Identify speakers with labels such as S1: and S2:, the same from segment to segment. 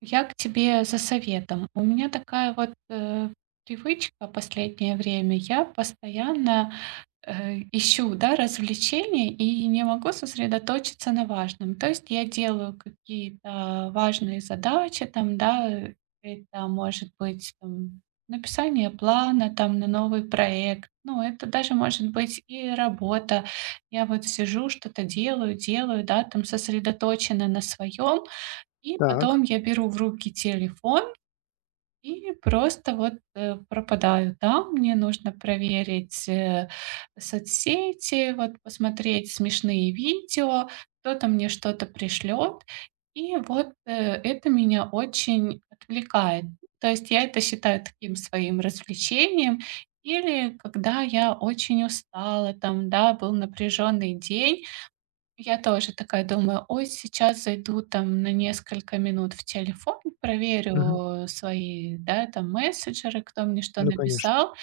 S1: Я к тебе за советом. У меня такая привычка последнее время. Я постоянно ищу, да, развлечения и не могу сосредоточиться на важном. То есть я делаю какие-то важные задачи там, да. Это может быть там написание плана там на новый проект. Ну, это даже может быть и работа. Я вот сижу, что-то делаю, да, там сосредоточена на своем, и
S2: Так.
S1: потом я беру в руки телефон и просто пропадаю там. Мне нужно проверить соцсети, вот посмотреть смешные видео, кто-то мне что-то пришлет. И это меня очень отвлекает. То есть я это считаю таким своим развлечением. Или когда я очень устала, там, да, был напряженный день, я тоже такая думаю: "Ой, сейчас зайду там на несколько минут в телефон,
S2: Мгм.
S1: проверю свои, да, там мессенджеры, кто мне что
S2: Ну, конечно,
S1: написал".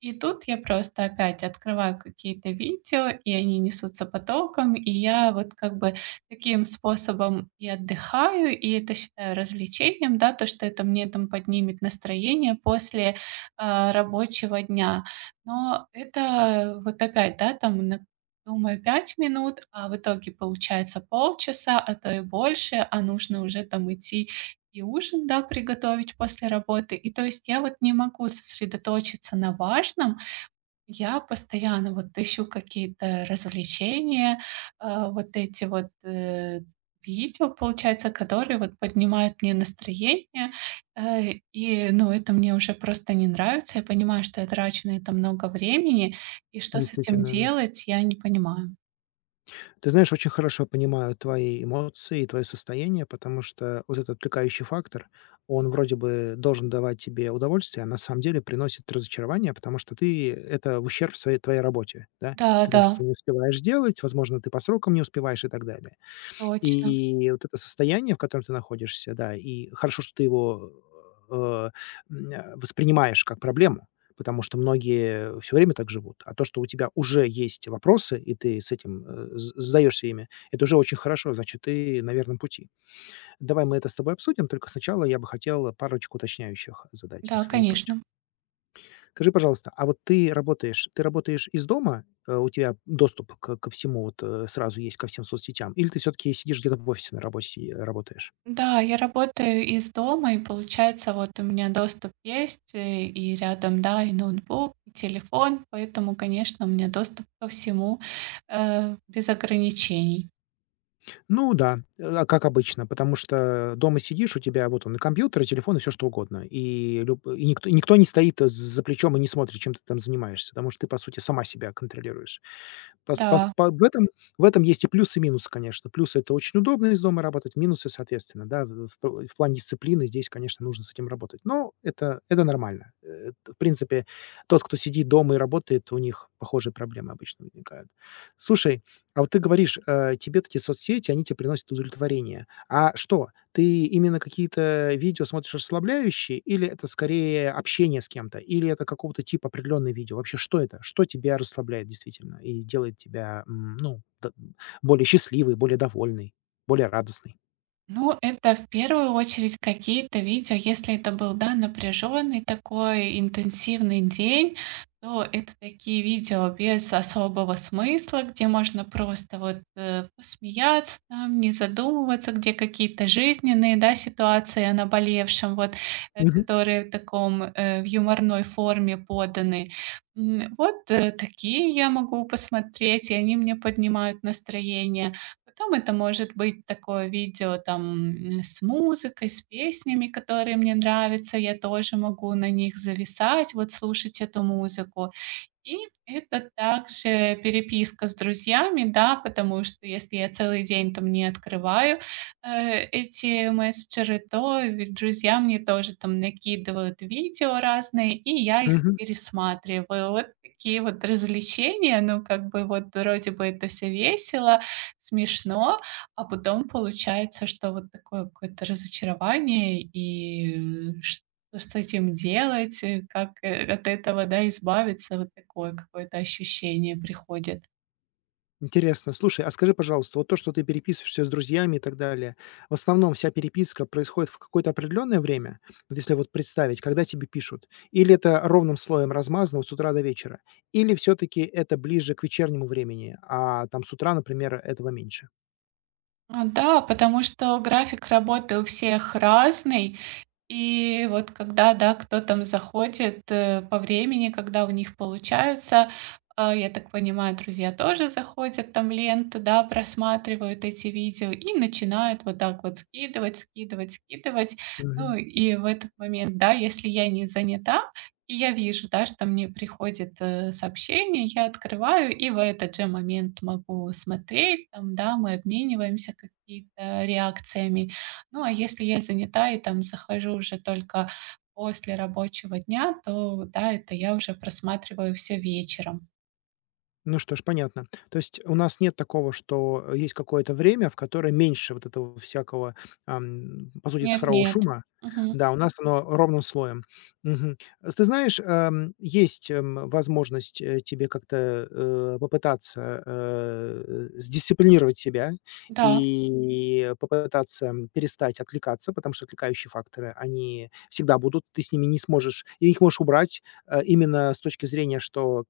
S1: И тут я просто опять открываю какие-то видео, и они несутся потоком, и я вот как бы таким способом и отдыхаю, и это считаю развлечением, да, то, что это мне там поднимет настроение после рабочего дня. Но это вот опять, да, там на думаю 5 минут, а в итоге получается полчаса, а то и больше, а нужно уже там идти и ужин, да, приготовить после работы. И то есть я вот не могу сосредоточиться на важном. Я постоянно вот ищу какие-то развлечения, вот эти вот, видео, получается, которые вот поднимают мне настроение. И, ну, это мне уже просто не нравится. Я понимаю, что я трачу на это много времени, и что с этим
S2: действительно, да.
S1: делать, я не понимаю.
S2: Ты знаешь, очень хорошо понимаю твои эмоции и твое состояние, потому что вот этот отвлекающий фактор, он вроде бы должен давать тебе удовольствие, а на самом деле приносит разочарование, потому что ты это в ущерб своей твоей работе, да.
S1: Да,
S2: Ты там
S1: да,
S2: что-то не успеваешь делать, возможно, ты по срокам не успеваешь и так далее.
S1: точно.
S2: И вот это состояние, в котором ты находишься, да, и хорошо, что ты его, э, воспринимаешь как проблему, потому что многие все время так живут. А то, что у тебя уже есть вопросы, и ты с этим, э, з задаешься ими, это уже очень хорошо, значит, ты на верном пути. Давай мы это с тобой обсудим, только сначала я бы хотел парочку уточняющих задать,
S1: Да,
S2: если ты не против.
S1: конечно.
S2: Скажи, пожалуйста, а вот ты работаешь из дома? У тебя доступ к ко всему сразу есть, ко всем соцсетям? Или ты все таки сидишь где-то в офисе на работе си работаешь?
S1: Да, я работаю из дома, и получается, вот у меня доступ есть, и рядом, да, и ноутбук, и телефон, поэтому, конечно, у меня доступ ко всему, без ограничений.
S2: Ну да, а как обычно, потому что дома сидишь, у тебя вот он и компьютер, и телефон, и все что угодно. И никто не стоит за плечом и не смотрит, чем ты там занимаешься, потому что ты, по сути, сама себя контролируешь. Пос пос
S1: Да.
S2: по в этом есть и плюсы, и минусы, конечно. Плюсы - это очень удобно из дома работать, минусы, соответственно, да, в плане дисциплины здесь, конечно, нужно с этим работать. Но это нормально. В принципе, тот, кто сидит дома и работает, у них похожие проблемы обычно возникают. Слушай, а вот ты говоришь, тебе такие соцсети, они тебе приносят удовлетворение. А что, ты именно какие-то видео смотришь расслабляющие или это скорее общение с кем-то, или это какого-то типа определенное видео? Вообще, что это? Что тебя расслабляет действительно и делает тебя, м, ну, д более счастливой, более довольной, более радостной?
S1: Ну, это в первую очередь какие-то видео. Если это был, да, напряженный такой интенсивный день, то это такие видео без особого смысла, где можно просто вот посмеяться, там, не задумываться, где какие-то жизненные, да, ситуации о наболевшем, вот,
S2: Мгм.
S1: которые в таком, в юморной форме поданы. Вот такие я могу посмотреть, и они мне поднимают настроение. Потом это может быть такое видео там, с музыкой, с песнями, которые мне нравятся. Я тоже могу на них зависать, вот слушать эту музыку. И это также переписка с друзьями, да, потому что если я целый день там не открываю эти мессенджеры, то ведь друзья мне тоже там накидывают видео разные, и я их
S2: Мгм.
S1: пересматриваю. Вот такие вот развлечения, ну, как бы вот вроде бы это все весело, смешно, а потом получается, что вот такое какое-то разочарование и ш что с этим делать, как, от этого, да, избавиться, вот такое какое-то ощущение приходит.
S2: Интересно. Слушай, а скажи, пожалуйста, вот то, что ты переписываешься с друзьями и так далее, в основном вся переписка происходит в какое-то определенное время? Вот если вот представить, когда тебе пишут? Или это ровным слоем размазано вот с утра до вечера? Или все-таки это ближе к вечернему времени, а там с утра, например, этого меньше?
S1: А, да, потому что график работы у всех разный. И вот когда, да, кто там заходит, по времени, когда у них получается, я так понимаю, друзья тоже заходят там ленту, да, просматривают эти видео и начинают вот так вот скидывать, скидывать, скидывать. Ну
S2: Мгм.
S1: и в этот момент, да, если я не занята, и я вижу, да, что мне приходит сообщение, я открываю и в этот же момент могу смотреть, там, да, мы обмениваемся какие-то реакциями. Ну, а если я занята и там захожу уже только после рабочего дня, то да, это я уже просматриваю все вечером.
S2: Ну что ж, понятно. То есть у нас нет такого, что есть какое-то время, в которое меньше вот этого всякого, по сути,
S1: Нет,
S2: цифрового
S1: нет.
S2: шума.
S1: Мгм.
S2: Да, у нас оно ровным слоем. Мгм. С Ты знаешь, есть возможность, тебе как-то, попытаться, сдисциплинировать себя
S1: Да,
S2: и попытаться, перестать отвлекаться, потому что отвлекающие факторы, они всегда будут, ты с ними не сможешь и их можешь убрать, именно с точки зрения, что,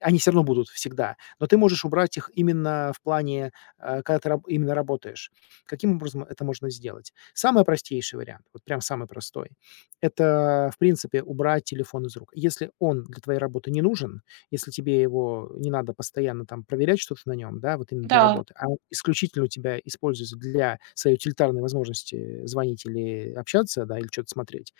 S2: они все равно будут всегда, но ты можешь убрать их именно в плане, когда ты раб именно работаешь. Каким образом это можно сделать? Самый простейший вариант, вот прям самый простой - это, в принципе, убрать телефон из рук. Если он для твоей работы не нужен, если тебе его не надо постоянно там проверять что-то на нем, да, вот именно для
S1: да,
S2: работы, а он исключительно у тебя используется для своей утилитарной возможности звонить или общаться, да, или что то смотреть,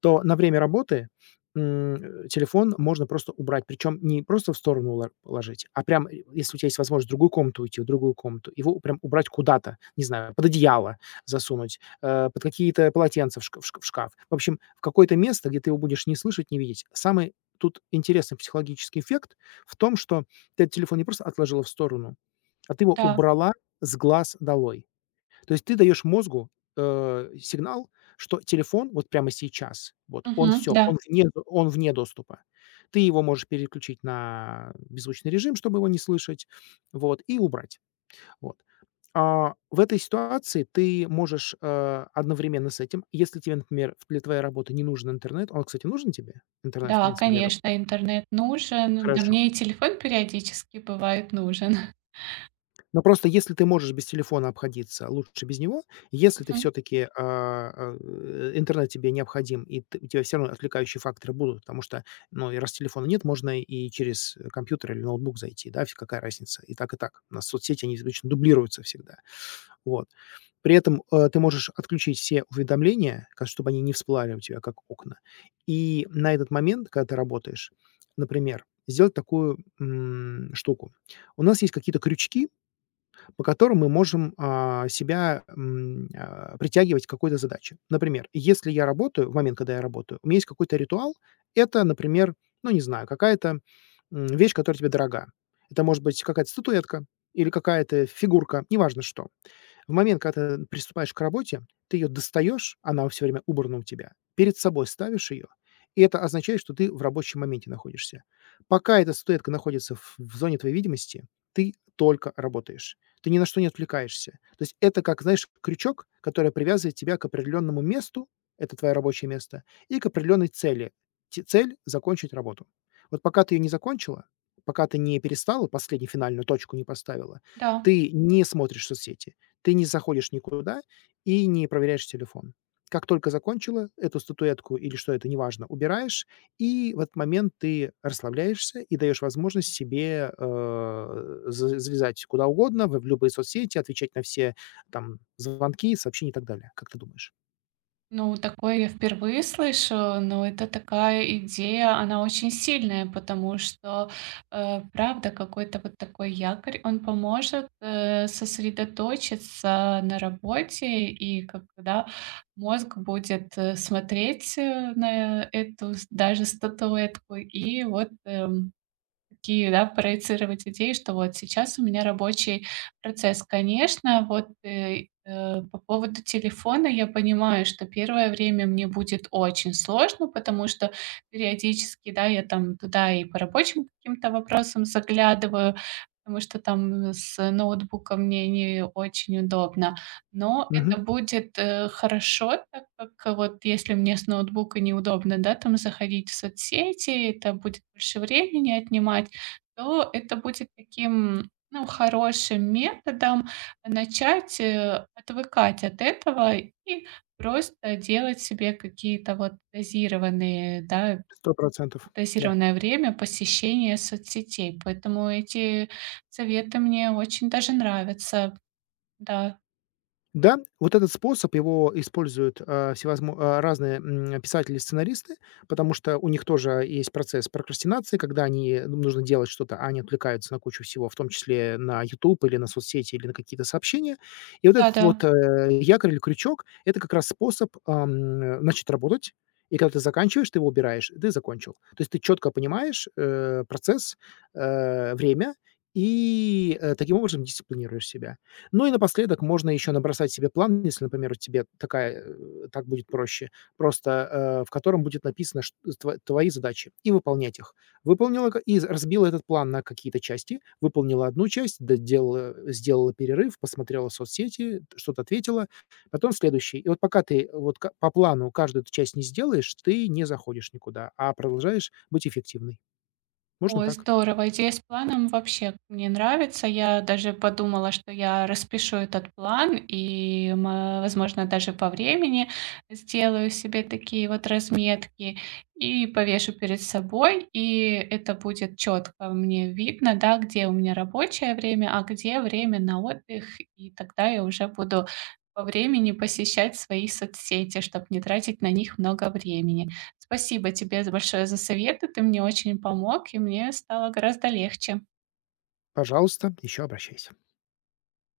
S2: то на время работы, телефон можно просто убрать. Причем не просто в сторону ло ложить, а прям, если у тебя есть возможность в другую комнату уйти, в другую комнату, его прям убрать куда-то, не знаю, под одеяло засунуть, под какие-то полотенца в шкаф. В общем, в какое-то место, где ты его будешь не слышать, не видеть. Самый тут интересный психологический эффект в том, что ты этот телефон не просто отложила в сторону, а ты его
S1: да.
S2: убрала с глаз долой. То есть ты даешь мозгу, сигнал, что телефон вот прямо сейчас, вот он
S1: Мгм.
S2: все
S1: Да,
S2: он он вне доступа. Ты его можешь переключить на беззвучный режим, чтобы его не слышать, вот, и убрать. Вот. В этой ситуации ты можешь, одновременно с этим, если тебе, например, в для твоей работы не нужен интернет. Он, кстати, нужен тебе? Интернет, в
S1: да,
S2: принципе, для работы.
S1: конечно, интернет нужен. Да
S2: Хорошо.
S1: мне и телефон периодически бывает нужен.
S2: Но просто если ты можешь без телефона обходиться, лучше без него. Если ты
S1: Мгм.
S2: все-таки, интернет тебе необходим, и т у тебя все равно отвлекающие факторы будут, потому что, ну, и раз телефона нет, можно и через, компьютер или ноутбук зайти, да, фи какая разница, и так, и так. У нас соцсети, они обычно дублируются всегда. Вот. При этом, ты можешь отключить все уведомления, ка чтобы они не всплывали у тебя как окна. И на этот момент, когда ты работаешь, например, сделать такую, штуку. У нас есть какие-то крючки, по которым мы можем, себя, притягивать к какой-то задаче. Например, если я работаю, в момент, когда я работаю, у меня есть какой-то ритуал. Это, например, ну, не знаю, какая-то, вещь, которая тебе дорога. Это может быть какая-то статуэтка или какая-то фигурка, неважно что. В момент, когда ты приступаешь к работе, ты ее достаешь, она все время убрана у тебя, перед собой ставишь ее, и это означает, что ты в рабочем моменте находишься. Пока эта статуэтка находится в зоне твоей видимости, ты только работаешь. Ты ни на что не отвлекаешься. То есть это как, знаешь, крючок, который привязывает тебя к определенному месту, это твое рабочее место, и к определенной цели. Цель — закончить работу. Вот пока ты ее не закончила, пока ты не перестала, последнюю финальную точку не поставила,
S1: Да.
S2: ты не смотришь соцсети, ты не заходишь никуда и не проверяешь телефон. Как только закончила эту статуэтку или что это, неважно, убираешь, и в этот момент ты расслабляешься и даешь возможность себе, э, за залезать куда угодно, в любые соцсети, отвечать на все там звонки, сообщения и так далее. Как ты думаешь?
S1: Ну, такое я впервые слышу, но это такая идея, она очень сильная, потому что, правда, какой-то вот такой якорь, он поможет сосредоточиться на работе, и когда мозг будет смотреть, на эту с даже статуэтку, и вот, такие, да, проецировать идеи, что вот сейчас у меня рабочий процесс. Конечно, вот, по поводу телефона я понимаю, что первое время мне будет очень сложно, потому что периодически, да, я там туда и по рабочим каким-то вопросам заглядываю, потому что там с ноутбука мне не очень удобно. Но
S2: Мгм.
S1: это будет хорошо, так как вот если мне с ноутбука неудобно, да, там заходить в соцсети, это будет больше времени отнимать то это будет таким, ну, хорошим методом начать отвыкать от этого и просто делать себе какие-то вот дозированные, да,
S2: Сто процентов, да.
S1: дозированное время посещения соцсетей. Поэтому эти советы мне очень даже нравятся. Да,
S2: Да, вот этот способ его используют, разные, писатели и сценаристы, потому что у них тоже есть процесс прокрастинации, когда они им нужно делать что-то, а они отвлекаются на кучу всего, в том числе на YouTube или на соцсети, или на какие-то сообщения. И вот этот
S1: да-да.
S2: вот, якорь или крючок - это как раз способ, начать работать, и когда ты заканчиваешь, ты его убираешь, и ты закончил. То есть ты четко понимаешь, процесс, время и, таким образом дисциплинируешь себя. Ну и напоследок можно еще набросать себе план, если, например, тебе такая, так будет проще, просто, в котором будет написано чт тво твои задачи, и выполнять их. Выполнила к и разбила этот план на какие-то части, выполнила одну часть, доделала сделала перерыв, посмотрела соцсети, что-то ответила, потом следующий. И вот пока ты э, вот ка по плану каждую эту часть не сделаешь, ты не заходишь никуда, а продолжаешь быть эффективной. Можно
S1: Ой,
S2: так.
S1: здорово. Идея с планом вообще мне нравится. Я даже подумала, что я распишу этот план и, возможно, даже по времени сделаю себе такие вот разметки и повешу перед собой. И это будет четко мне видно, да, где у меня рабочее время, а где время на отдых. И тогда я уже буду по времени посещать свои соцсети, чтобы не тратить на них много времени. Спасибо тебе большое за советы. Ты мне очень помог, и мне стало гораздо легче.
S2: Пожалуйста, еще обращайся.